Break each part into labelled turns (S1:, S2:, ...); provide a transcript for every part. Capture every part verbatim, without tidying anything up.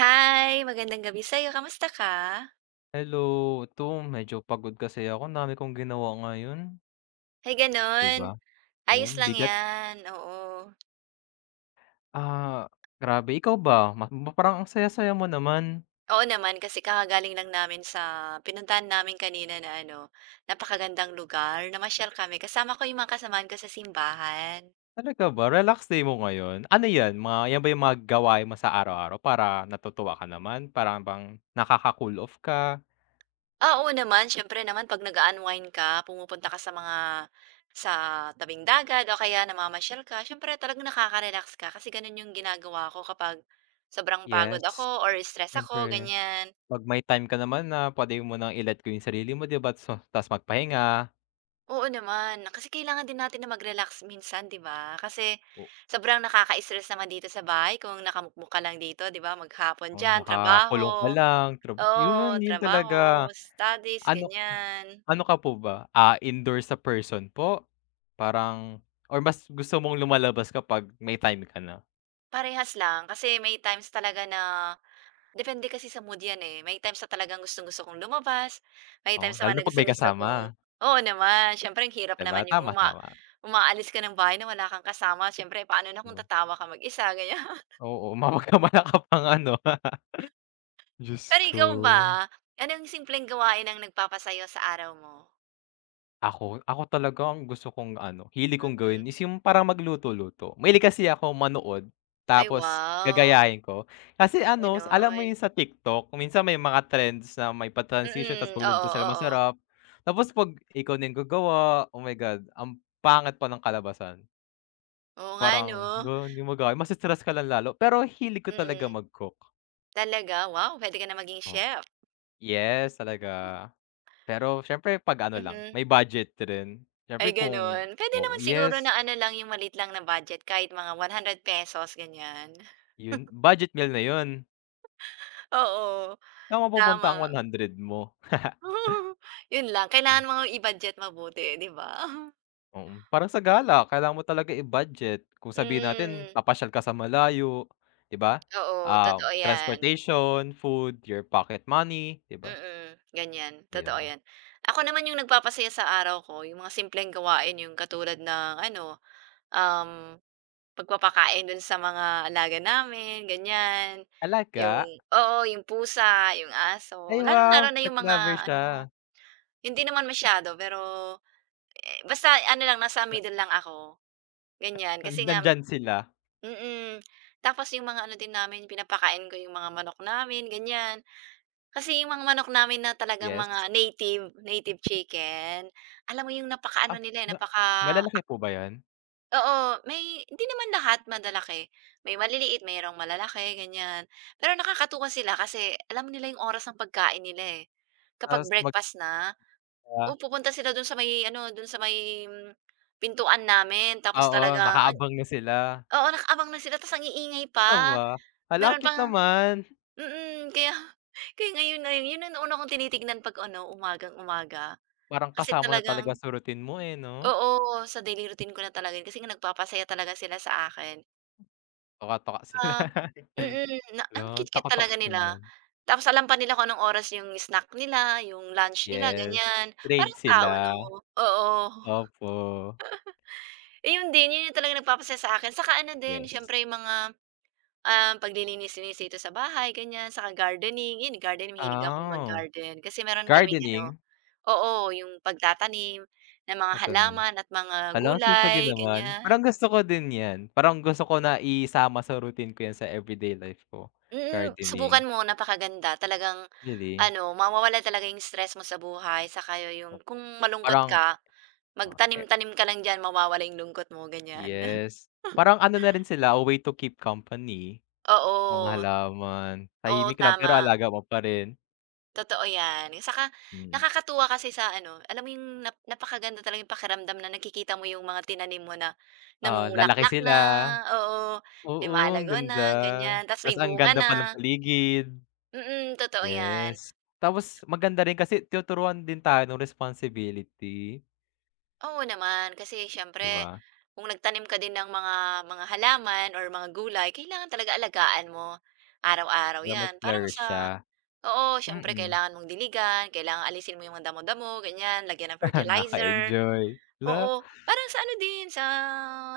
S1: Hi, magandang gabi sa'yo, kamusta ka?
S2: Hello, ito medyo pagod kasi ako ang dami kong ginawa ngayon,
S1: Ay
S2: 'di
S1: gano'n,
S2: ba? Oo,
S1: ayos lang
S2: bigat.
S1: 'yan, oo.
S2: Ah, grabe ikaw ba? Ma ma- parang ang saya-saya mo naman.
S1: Oo naman, kasi kakagaling lang namin sa pinuntahan namin kanina na ano, napakagandang lugar, namasyal kami kasama ko 'yung mga kasamahan ko sa simbahan.
S2: Talaga ba? Relax day mo ngayon? Ano 'yan, mga 'yan ba yung mga gawain mo sa araw-araw para natutuwa ka naman, parang bang nakaka-cool off ka?
S1: Ah, oo naman, siyempre naman 'pag nag unwind ka, pumupunta ka sa mga sa tabing dagat o kaya namamasyal ka, siyempre talagang nakaka-relax ka kasi gano'n 'yung ginagawa ko kapag sobrang pagod
S2: Yes,
S1: ako or stress ako,
S2: siyempre
S1: ganyan.
S2: 'pag may time ka naman na puwede mo ng i-let go yung sarili mo, 'di ba? So, ta's magpahinga,
S1: Oo naman, kasi kailangan din natin na mag-relax minsan, 'di ba? Kasi sobrang nakaka-stress naman dito sa bahay kung nakamukmok ka lang dito, 'di ba? Maghapon
S2: oo,
S1: diyan, trabaho,
S2: nakakulong ka lang, traba
S1: oo,
S2: yun yun
S1: trabaho,
S2: talaga.
S1: studies,
S2: Ano
S1: ganyan.
S2: Ano ka po ba, ah, indoor sa person po? Parang or mas gusto mong lumalabas kapag may time ka na?
S1: Parehas lang kasi may times talaga na depende kasi sa mood 'yan, eh. May times na talagang gustong-gusto kong lumabas, may
S2: Oo,
S1: times
S2: lalo
S1: naman
S2: na
S1: na
S2: 'pag may
S1: gustong-gusto kong
S2: kasama,
S1: oo naman, siyempre ang hirap
S2: 'di ba?
S1: naman yung
S2: Tama,
S1: uma
S2: tama.
S1: umaalis ka ng bahay na wala kang kasama. Siyempre paano na kung
S2: Hmm.
S1: tatawa ka mag-isa, ganyan.
S2: Oo, mapagkamalakap ang ano, Diyos
S1: Pero
S2: ko.
S1: ikaw ba, anong simpleng gawain ang nagpapasayo sa araw mo?
S2: Ako? Ako talaga ang gusto kong ano, hilig kong
S1: Mm.
S2: gawin is yung parang magluto-luto. Mahilig kasi ako manood
S1: Ay
S2: tapos
S1: wow,
S2: gagayahin ko. Kasi ano, alam mo
S1: gano'n.
S2: yun sa TikTok, minsan may mga trends na may pa-transition tapos
S1: Mm,
S2: magluluto
S1: oo,
S2: sila
S1: oo.
S2: masarap. Tapos 'pag ikaw na yung gagawa, oh my God, ang pangat pa ng kalabasan.
S1: Oo nga 'no,
S2: Parang, hala, hindi mo magaya ma-stress ka lang lalo. Pero hilig ko talaga
S1: mm.
S2: mag-cook.
S1: Talaga, wow, puwede ka na maging
S2: Oh,
S1: chef,
S2: yes talaga. Pero siyempre 'pag ano lang,
S1: mhm.
S2: may budget rin.
S1: Ay
S2: Siyempre kung
S1: gano'n. Puwede
S2: Oh,
S1: naman siguro
S2: yes.
S1: na ano lang, yung maliit lang na budget kahit mga one hundred pesos ganyan.
S2: Yun, budget meal na yun.
S1: Oo,
S2: Saan mapupunta ang
S1: tama.
S2: one hundred mo?
S1: Yun lang,
S2: Hmm.
S1: kailangan mong i-budget mabuti, 'di ba?
S2: Mm, parang sa gala kailangan mo talaga i-budget. Kung sabihin natin
S1: Mm,
S2: papasyal ka sa malayo, 'di ba?
S1: oo,
S2: Ah,
S1: totoo yan.
S2: transportation, food, your pocket money, 'di ba?
S1: Mm, ganyan,
S2: 'Di
S1: totoo
S2: ba?
S1: 'yan. Ako naman yung nagpapasaya sa araw ko yung mga simpleng gawain yung katulad ng ano, um, pagpapakain dun sa mga alaga namin, ganyan.
S2: Talaga?
S1: Yung oo, yung pusa, yung
S2: Ay
S1: aso, lalo
S2: wow,
S1: lalo na
S2: pet
S1: yung
S2: lover
S1: mga
S2: siya.
S1: ano, hindi naman masyado pero, eh, basta ano lang nasa
S2: Na
S1: middle lang ako, ganyan.
S2: nan
S1: Kasi nga
S2: nandiyan sila,
S1: mm, tapos yung mga ano din namin pinapakain ko yung mga manok namin, ganyan. Kasi yung mga manok namin na talagang
S2: yes.
S1: mga native, native chicken, alam mo yung napakaano
S2: Ah,
S1: nila, eh,
S2: ma
S1: napaka
S2: malalaki
S1: ak
S2: po ba yun?
S1: oo, may hindi naman lahat madalaki. May maliliit, mayroong malalaki, ganyan. Pero nakakatuwa sila kasi alam nila yung oras ng pagkain nila, eh. Kapag
S2: Tapos magka
S1: breakfast na, oh, pupunta sila dun sa may ano, dun sa may mm, pintuan namin tapos
S2: oo,
S1: talagang ang
S2: nakaabang na sila.
S1: oo, nakaabang na sila tapos ang iingay pa.
S2: Tama. Hala, ang
S1: Meron
S2: cute
S1: pang,
S2: naman.
S1: mm, kaya kaya ngayon na yun yun ang una kong tinitignan 'pag ano, umagang-umaga.
S2: Parang
S1: Kasi
S2: kasama na talaga
S1: talagang
S2: sa routine mo, eh, 'no?
S1: oo, sa daily routine ko na talaga yun kasi nga nagpapasaya talaga sila sa akin.
S2: Tuka-tuka sila
S1: Ah, mm, na ang
S2: 'no,
S1: cute-cute
S2: takot-tako
S1: talaga nila.
S2: ganyan.
S1: Tapos alam pa nila kung anong oras yung snack nila, yung lunch nila,
S2: Yes,
S1: ganyan.
S2: trade
S1: Parang tao
S2: sila,
S1: 'no? Oo.
S2: opo,
S1: Iyon din, yun yung talagang nagpapasaya sa akin. Saka ano din,
S2: yes.
S1: siyempre yung mga Um, paglilinis-linis dito sa bahay ganyan, saka gardening, 'yun gardening mahilig akong
S2: Oh,
S1: mag-garden kasi meron kaming ano
S2: gardening,
S1: oo, yung pagtatanim ng mga
S2: tatanim.
S1: halaman at mga
S2: Hala, ang sipag
S1: gulay
S2: niyo naman. Parang
S1: ganyan.
S2: gusto ko din 'yan, parang gusto ko na isama sa routine ko 'yan sa everyday life ko,
S1: Mm,
S2: gardening.
S1: subukan mo napakaganda talagang
S2: Really?
S1: ano mawawala talaga yung stress mo sa buhay saka yung
S2: O
S1: kung malungkot
S2: parang
S1: ka,
S2: o e
S1: magtanim-tanim ka lang diyan mawawala yung lungkot mo ganyan.
S2: yes, parang ano na rin sila, a way to keep company, mga
S1: Oo,
S2: halaman.
S1: oo
S2: Tahimik lang
S1: tama.
S2: pero alaga mo pa rin,
S1: Totoo 'yan. Saka
S2: mm.
S1: nakakatuwa kasi sa ano, alam mo yung nap napakaganda talaga yung pakiramdam na nakikita mo yung mga tinanim mo na
S2: Oo, lalaki
S1: namumulaklak
S2: sila.
S1: na, oo,
S2: Oo, ang
S1: lumalago
S2: ganda.
S1: na, ganyan, ta's may
S2: Tas ang
S1: bunga
S2: ganda
S1: na.
S2: pa ng paligid,
S1: Mm, totoo 'yan.
S2: yes. Tapos maganda rin kasi tinuturuan din tayo ng responsibility,
S1: Oo naman, kasi
S2: 'di
S1: siyempre
S2: ba?
S1: kung nagtanim ka din ng mga mga halaman or mga gulay, kailangan talaga alagaan mo. Araw-araw
S2: Para
S1: 'yan, parang
S2: mag-flourish
S1: sa
S2: siya,
S1: oo, siyempre
S2: mm.
S1: kailangan mong diligan, kailangan alisin mo yung mga damo-damo, ganyan, lagyan ng fertilizer.
S2: Nakaka-enjoy. La,
S1: Oo, parang sa ano din, sa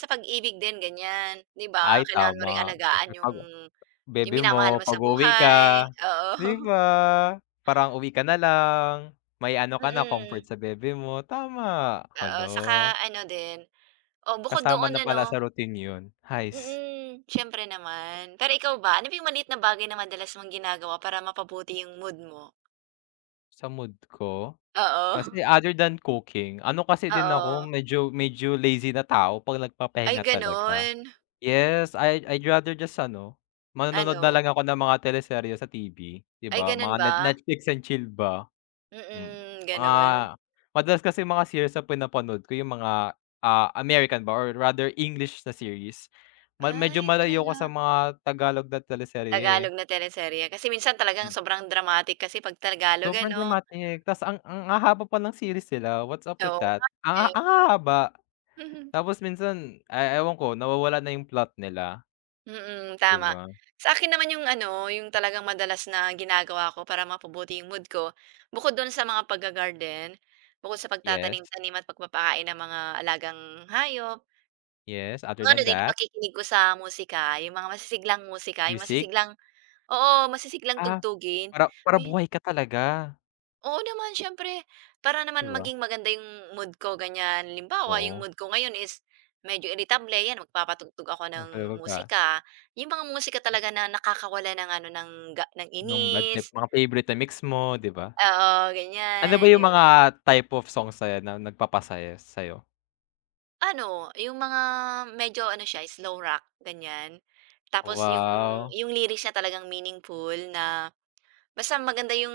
S1: sa pag-ibig din ganyan, 'di ba?
S2: ay
S1: Kailangan mo ring
S2: tama.
S1: alagaan
S2: Siyempre
S1: yung
S2: 'pag
S1: yung
S2: bebe
S1: minamahal
S2: mo,
S1: mo sa
S2: pag-uwi
S1: buhay,
S2: ka,
S1: oo.
S2: 'di ba? Parang uwi ka na lang, may ano ka na, comfort
S1: Mm,
S2: sa bebe mo, tama.
S1: oo,
S2: Hala,
S1: saka ano din, oh, bukod
S2: kasama
S1: doon
S2: na pala
S1: ano
S2: sa routine 'yun. Hays,
S1: mm, siyempre naman. Pero ikaw ba, ano ba yung maliit na bagay na madalas mong ginagawa para mapabuti yung mood mo?
S2: sa mood ko.
S1: Oo,
S2: Kasi other than cooking, ano kasi din ako
S1: oo.
S2: medyo medyo lazy na tao 'pag
S1: Ay
S2: nagpapahinga talaga.
S1: gano'n?
S2: Yes, I I'd rather just ano, manonood na
S1: Ano,
S2: lang ako ng mga teleserye sa T V, 'di
S1: ay
S2: ba?
S1: gano'n
S2: Mga
S1: ba?
S2: net Netflix and chill ba, mm.
S1: Mm,
S2: Mga
S1: gano'n?
S2: madalas kasi mga series na pinapanood ko yung mga, ah, American ba or rather English na series. Ma medyo
S1: Ay
S2: malayo ako
S1: talaga.
S2: sa mga Tagalog na teleserye, eh.
S1: Tagalog na teleserye kasi minsan talagang
S2: Mm.
S1: sobrang dramatic kasi 'pag Tagalog
S2: Sobrang
S1: ano.
S2: dramatic, tas ang ang hahaba pa ng series nila, what's up with
S1: Oo nga
S2: that? Ang
S1: eh.
S2: ang hahaba.
S1: Mhm.
S2: Tapos minsan, ah, ewan ko nawawala na yung plot nila,
S1: Mm,
S2: 'di
S1: tama.
S2: ba?
S1: Sa akin naman yung ano, yung talagang madalas na ginagawa ko para mapabuti yung mood ko, bukod dun sa mga pagga-garden, bukod sa
S2: Yes,
S1: pagtatanim-tanim at pagpapakain ng mga alagang hayop,
S2: yes, other
S1: yung ano
S2: than
S1: din, yung
S2: that,
S1: pakikinig ko sa musika, yung mga masisiglang musika, yung
S2: music,
S1: masisiglang Oo, masisiglang
S2: ah,
S1: tugtugin.
S2: para para
S1: Ayun.
S2: buhay ka talaga,
S1: Oo naman, syempre para
S2: 'di
S1: naman
S2: ba?
S1: maging maganda yung mood ko, ganyan. Halimbawa, yung
S2: Oo,
S1: mood ko ngayon is medyo iritable, 'yan magpapatugtog ako
S2: yung
S1: ng
S2: ka
S1: musika. Yung mga musika talaga na nakakawala ng ano, ng ga ng
S2: nung bad
S1: inis,
S2: trip, mga favorite na mix mo, 'di ba?
S1: oo,
S2: Ano ba
S1: ganyan.
S2: yung
S1: Yung
S2: mga type of songs sa'yo na nagpapasaya sa'yo?
S1: ano, yung mga medyo ano siya, slow rock, ganyan. Tapos yung
S2: Wow,
S1: yung lyrics na talagang meaningful na Basta maganda yung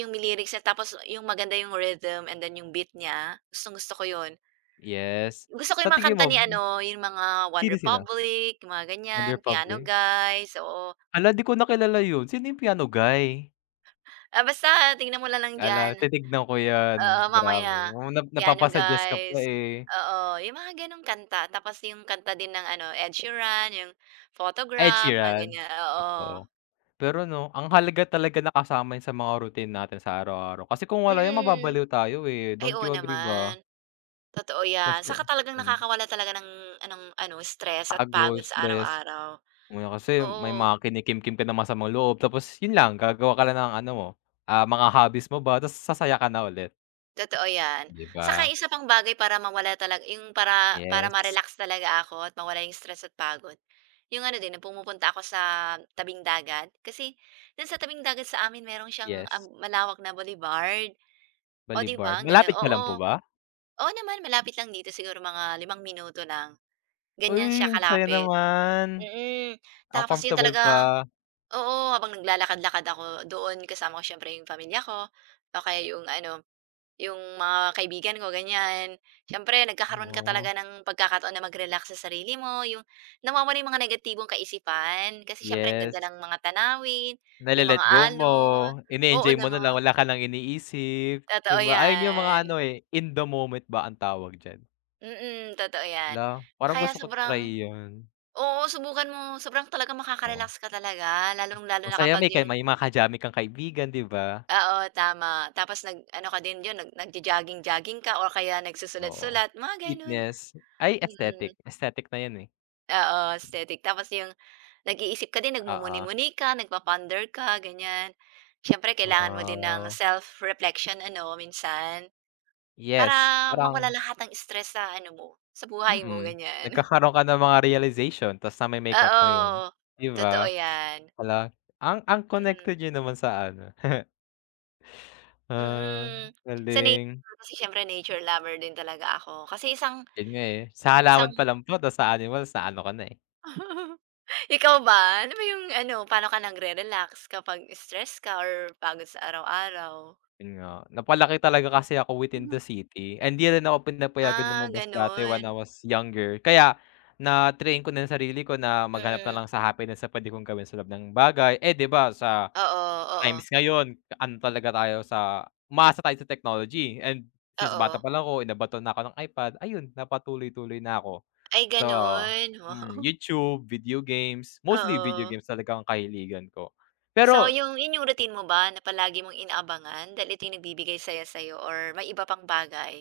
S1: yung lyrics niya tapos yung maganda yung rhythm and then yung beat niya, gustong-gusto ko yun.
S2: yes.
S1: Gusto ko
S2: Sa
S1: yung mga
S2: tingin
S1: kanta
S2: mo
S1: ni ano, yung mga One
S2: sino-sino?
S1: Republic, yung mga ganyan,
S2: Wonder
S1: Piano
S2: Public?
S1: Guys, oo.
S2: Hala, 'di ko na kilala yun, sino yung piano guy?
S1: Ah, basta tingnan mo na lang
S2: Hala,
S1: diyan,
S2: titignan ko yan,
S1: oo,
S2: grabe,
S1: mamaya.
S2: oo, nap
S1: Piano
S2: napapasuggest ka pa,
S1: Guys,
S2: eh.
S1: oo, yung mga gano'ng kanta. Tapos yung kanta din ng ano, Ed Sheeran, yung
S2: Ed
S1: Photograph, mga
S2: Sheeran,
S1: ganyan, oo.
S2: totoo. Pero 'no, ang halaga talaga na kasama yun sa mga routine natin sa araw-araw kasi kung wala yun
S1: Mm.
S2: mababaliw tayo, eh,
S1: Ay,
S2: don't
S1: oo
S2: you agree ba?
S1: naman. Totoo 'yan,
S2: Kasi
S1: saka talagang
S2: hmm,
S1: nakakawala talaga ng anong ano, stress at
S2: pagod,
S1: pagod sa
S2: stress,
S1: araw-araw.
S2: una kasi may
S1: Oo,
S2: mga kinikimkim ka na masamang loob tapos yun lang gagawa ka lang ng ano mo, ah, mga hobbies mo ba tapos sasaya ka na ulit,
S1: totoo 'yan.
S2: 'di
S1: Saka
S2: ba?
S1: isa pang bagay para mawala talaga yung para para
S2: Yes,
S1: ma-relax talaga ako at mawala yung stress at pagod, yung ano din, pumupunta ako sa tabing dagat. Kasi do'n sa tabing dagat sa amin meron siyang, um,
S2: yes,
S1: malawak na boulevard. O 'di
S2: Bolivar.
S1: ba, ang ganda
S2: Malapit ka lang
S1: oo.
S2: po ba?
S1: Oo naman, malapit lang dito siguro mga limang minuto lang, ganyan siya
S2: Uy, ang saya
S1: kalapit.
S2: naman.
S1: Mm,
S2: Ang
S1: tapos yun
S2: comfortable
S1: talaga
S2: pa,
S1: oo, habang naglalakad-lakad ako doon kasama ko siyempre yung pamilya ko o kaya yung ano, yung mga kaibigan ko ganyan. Siyempre nagkakaroon ka
S2: oo,
S1: talaga ng pagkakataon na mag-relax sa sarili mo, yung nawawala yung mga negatibong kaisipan kasi siyempre ang ganda
S2: yes.
S1: ng mga tanawin, yung
S2: Nale-let
S1: mga
S2: go mo,
S1: alon oo
S2: ine-enjoy mo na lang,
S1: naman,
S2: wala ka ng iniisip, 'di
S1: totoo
S2: ba? Ayun yung mga
S1: yan.
S2: ano, eh, in the moment ba ang tawag diyan?
S1: Mm, totoo 'yan.
S2: Hala, parang
S1: Kaya
S2: gusto ko
S1: sobrang
S2: i-try yun,
S1: oo, subukan mo. Sobrang talaga
S2: oo.
S1: makaka-relax ka talaga lalong-lalo na
S2: Masaya
S1: kapag
S2: may ka
S1: yung
S2: may mga ka-jammey kang kaibigan, 'di ba?
S1: oo, tama. Tapos nag-ano ka din diyan, nag nagjo-jogging-jogging ka or kaya
S2: Oo.
S1: nagsusulat-sulat, mga gano'n.
S2: Fitness, ay
S1: Mm,
S2: aesthetic, aesthetic na yun, eh,
S1: oo, aesthetic. Tapos yung nag-iisip ka din,
S2: oo.
S1: nagmumuni-muni ka, nagpa-ponder ka, ganyan. Siyempre kailangan mo din ng
S2: Wow.
S1: self-reflection ano, minsan para
S2: Yes,
S1: mawala
S2: parang
S1: lahat ng stress sa ano mo, sa buhay mo,
S2: mm,
S1: ganyan.
S2: nagkakaroon ka ng mga realization ta's name-make-up mo yun,
S1: Oo,
S2: 'di
S1: totoo
S2: ba?
S1: 'yan.
S2: Hala, ang ang
S1: Mm,
S2: connected niyo naman sa ano, ah,
S1: mm. Sa
S2: galing.
S1: nature kasi siyempre nature lover din talaga ako. Kasi isang
S2: Yun nga, eh, sa
S1: isang
S2: halaman pa lang po tapos sa animals na ano ka na, eh,
S1: Ikaw ba? Ano ba yung ano, paano ka nagre-relax kapag stress ka or pagod sa araw-araw?
S2: yun nga. Napalaki talaga kasi ako within the
S1: Mhm.
S2: city and di rin ako pinapayagan
S1: Ah,
S2: lumabas dati when
S1: gano'n.
S2: I was younger. Kaya na-train ko na yung sarili ko na maghanap na
S1: Mm.
S2: lang sa happiness sa puwede kong gawin sa loob ng bagay. Eh, di ba sa
S1: Oo, oo,
S2: Times ngayon ano talaga tayo sa umaasa tayo sa technology and since
S1: oo.
S2: bata pa lang ako inabaton na ako ng iPad, ayun napatuloy-tuloy na ako.
S1: Ay
S2: So,
S1: gano'n,
S2: hmm,
S1: wow,
S2: YouTube, video games, mostly video
S1: oo.
S2: games talaga ang kahiligan ko.
S1: So
S2: Pero
S1: yung yun yung routine mo ba na palagi mong inaabangan dahil ito yung nagbibigay saya sa'yo or may iba pang bagay?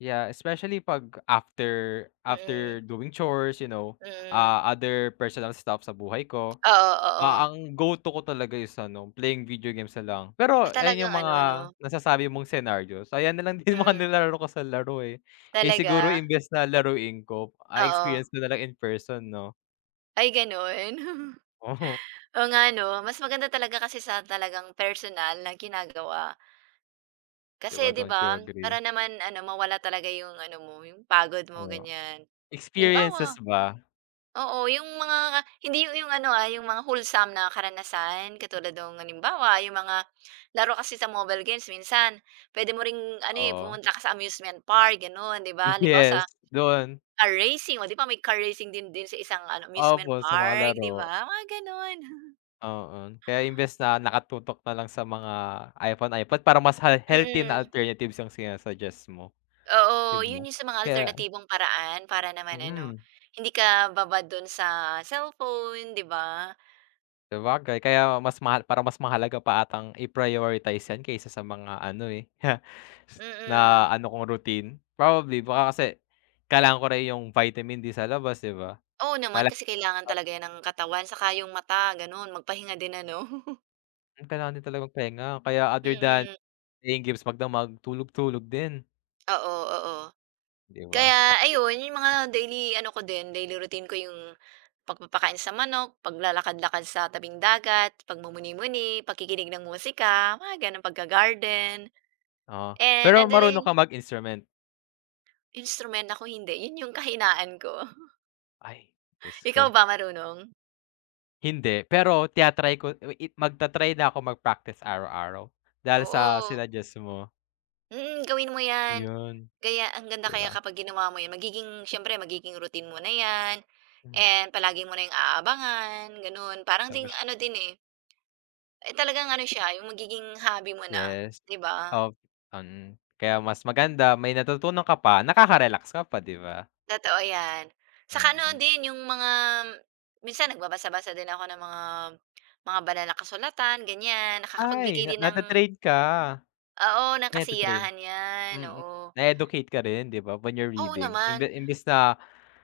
S2: yeah, especially 'pag after after
S1: Mm.
S2: doing chores, you know,
S1: Mm.
S2: ah, other personal stuff sa buhay ko,
S1: Oo, oo.
S2: ah, ang go-to ko talaga is ano, playing video games na lang. Pero
S1: Ah,
S2: ayan yung
S1: talagang ano 'no?
S2: mga nasasabi mong scenarios, ayan na lang din mga
S1: Mm.
S2: nilalaro ko sa laro, eh. Eh, siguro
S1: Talaga?
S2: imbes na laruin ko, ah,
S1: Oo.
S2: experience ko na lang in person 'no?
S1: Ay gano'n? Oo
S2: Oo,
S1: nga 'no? Mas maganda talaga kasi sa talagang personal na ginagawa.
S2: 'di
S1: Kasi
S2: ba,
S1: 'di
S2: don't
S1: ba,
S2: you agree?
S1: para naman ano, mawala talaga yung ano mo, yung pagod mo,
S2: Oo.
S1: ganyan.
S2: Experiences
S1: Halimbawa
S2: ba?
S1: oo, yung mga hindi yung yung ano, ah, yung mga wholesome na karanasan katulad ng halimbawa, yung mga laro kasi sa mobile games minsan pwede mo ring ano, eh,
S2: Oo.
S1: pumunta ka sa amusement park, gano'n, 'di ba? Halimbawa
S2: Yes,
S1: sa
S2: doon.
S1: Car racing, oh, 'di ba may car racing din din sa isang ano, amusement
S2: Opo, sa mga
S1: park, 'di
S2: laro,
S1: ba? Mga gano'n.
S2: oo. Kaya imbes na nakatutok na lang sa mga iPhone, iPad parang mas ha healthy na
S1: Mm,
S2: alternatives yung sina-suggest mo, 'di
S1: oo,
S2: ba?
S1: 'yun 'yung sa mga
S2: Kaya
S1: alternatibong paraan para naman ano,
S2: mm.
S1: hindi ka babad do'n sa cellphone, 'di ba?
S2: Sabagay kaya mas mahal parang mas mahalaga pa atang i-prioritize 'yan kaysa sa mga ano, eh, na
S1: Mm.
S2: ano kong routine. Probably baka kasi kailangan ko rin yung vitamin D sa labas, 'di ba?
S1: Oo naman,
S2: Kailangan
S1: kasi kailangan talaga 'yan ng katawan, saka 'yung mata gano'n, magpahinga din ano.
S2: Kailangan din talaga magpahinga kaya other than
S1: Mm,
S2: playing games, magdamag, tulog-tulog din,
S1: oo, oo.
S2: 'di ba?
S1: Kaya ayun, yung mga daily ano ko din, daily routine ko yung pagpapakain sa manok, paglalakad-lakad sa tabing dagat, pagmumuni-muni, pakikinig ng musika, mga gano'n, pagga-garden.
S2: Oo,
S1: And
S2: pero
S1: ano din,
S2: marunong ka mag-instrument?
S1: instrument ako hindi, yun yung kahinaan ko.
S2: Ay, Diyos ko.
S1: Ikaw ba marunong?
S2: Hindi, pero tina ko i magta-try na ako mag-practice araw-araw dahil sa
S1: Oo,
S2: sinuggest mo.
S1: mm, gawin mo 'yan.
S2: 'Yun,
S1: Kaya ang ganda
S2: 'di
S1: kaya
S2: ba?
S1: kapag ginawa mo 'yan, magiging siyempre magiging routine mo na 'yan
S2: Hmm,
S1: and palagi mo na yung aabangan, gano'n. Parang ding
S2: tapos,
S1: ano din, eh Eh, talagang ano siya, yung magiging hobby mo na,
S2: yes.
S1: 'di ba?
S2: Op um, Kaya mas maganda may natutunan ka pa, nakaka-relax ka pa, 'di ba?
S1: Totoo 'yan. Saka ano
S2: Mm.
S1: din, yung mga minsan nagbabasa-basa din ako ng mga mga banal na kasulatan, ganyan.
S2: Ay,
S1: Nakakapagbigay
S2: na
S1: din ng
S2: nata-train ka?
S1: oo, ng
S2: Ay, nata-train?
S1: kasiyahan 'yan,
S2: Mm.
S1: oo.
S2: Na-educate ka rin, 'di ba, when you're
S1: Oo
S2: reading? Imbe
S1: naman,
S2: imbes na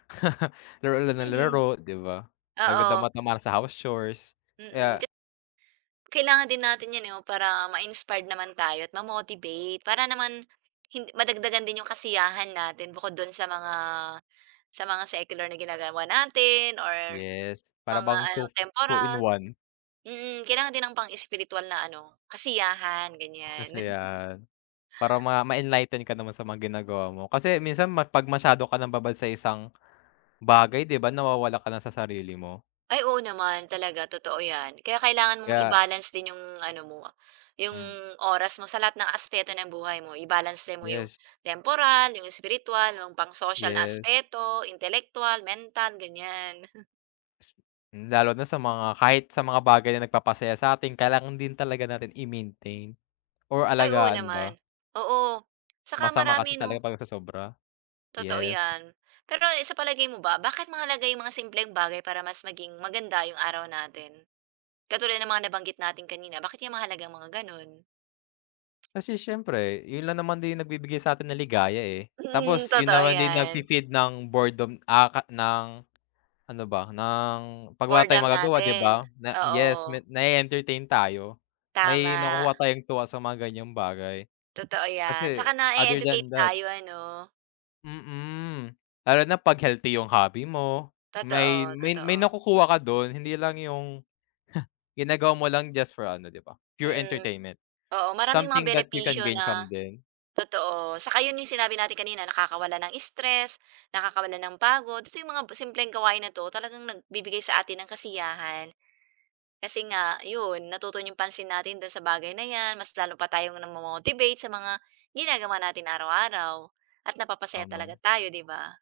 S2: laro lang ng
S1: mm.
S2: laro, 'di ba?
S1: Oo,
S2: Nagdadamot-dama sa house chores.
S1: mm.
S2: Kaya
S1: Kailangan din natin 'yan, eh, oh, para ma-inspired naman tayo at ma-motivate para naman hin madagdagan din yung kasiyahan natin bukod do'n sa mga sa mga secular na ginagawa natin or
S2: yes, para
S1: mga
S2: bang
S1: ano,
S2: two two in
S1: temporal.
S2: one.
S1: Mm, kailangan din ng pang-ispirituwal na ano, kasiyahan, ganyan.
S2: Kasi yan, para ma ma-enlighten ka naman sa mga ginagawa mo. Kasi minsan ma 'pag masyado ka nang babad sa isang bagay, 'di ba, nawawala ka na sa sarili mo.
S1: Ay oo naman, talaga totoo 'yan. Kaya kailangan mong
S2: Kaya
S1: i-balance din yung ano mo, yung
S2: hmm,
S1: oras mo sa lahat ng aspeto ng buhay mo. I-balanse mo yung
S2: yes,
S1: temporal, yung spiritual, yung pang-social na
S2: yes.
S1: aspeto, intelektuwal, mental, ganyan.
S2: S- Lalo na sa mga kahit sa mga bagay na nagpapasaya sa'tin kailangan din talaga natin i-maintain or
S1: Ay oo
S2: alagaan
S1: naman,
S2: ba.
S1: oo. Saka
S2: Masama kasi
S1: marami 'no,
S2: talaga 'pag sobra.
S1: totoo
S2: Yes.
S1: 'yan. Pero eh, sa palagay mo ba, bakit mahalaga yung mga simpleng bagay para mas maging maganda yung araw natin? Katulad ng mga nabanggit natin kanina, bakit kaya mahalaga mga gano'n?
S2: Kasi siyempre yun lang naman din yung nagbibigay sa sa'tin ng ligaya, eh.
S1: Mm,
S2: Tapos yun
S1: totoo
S2: naman din
S1: 'yan.
S2: nagfi-feed ng boredom, ah, ka ng ano ba, ng 'pag wala tayong
S1: Boredom
S2: magagawa 'di
S1: natin,
S2: ba, na
S1: oo,
S2: yes, me na entertain tayo. May
S1: tama,
S2: nakukuha tayong tuwa sa mga ganyang bagay.
S1: totoo 'yan,
S2: Kasi
S1: saka
S2: other than
S1: na-e-educate
S2: that
S1: tayo ano,
S2: mm, lalo na 'pag healthy yung hobby mo, may
S1: totoo,
S2: may may
S1: totoo,
S2: nakukuha ka dun hindi lang yung ginagawa mo lang just for ano 'di ba, pure
S1: mm.
S2: entertainment.
S1: Oo, maraming mga
S2: Something that you can
S1: benepisyo
S2: gain
S1: na
S2: from din,
S1: totoo, saka 'yun yung sinabi natin kanina nakakawala ng stress, nakakawala ng pagod, ito yung mga simpleng gawain na 'to talagang nagbibigay sa atin ng kasiyahan. Kasi nga 'yun, natutuon yung pansin natin do'n sa bagay na 'yan, mas lalo pa tayong namo-motivate sa mga ginagawa natin araw-araw at napapasaya
S2: tama,
S1: talaga tayo, 'di ba?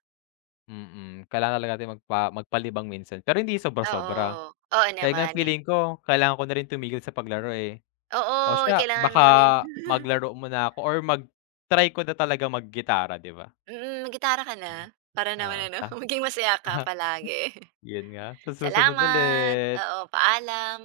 S2: mm. Kailangan talaga natin magpa magpalibang minsan pero hindi sobra-sobra.
S1: Oo. Oo
S2: Kaya nga
S1: naman, eh.
S2: feeling ko kailangan ko na rin tumigil sa paglaro, eh.
S1: Oo,
S2: O siya
S1: kailangan
S2: baka
S1: mo rin
S2: maglaro muna ako or mag-try ko na talaga maggitara 'di ba?
S1: mm, maggitara ka na para
S2: Oo,
S1: naman ano,
S2: ta
S1: maging masaya ka palagi.
S2: yun nga, sa susunod
S1: Salamat.
S2: ulit.
S1: Oo, paalam.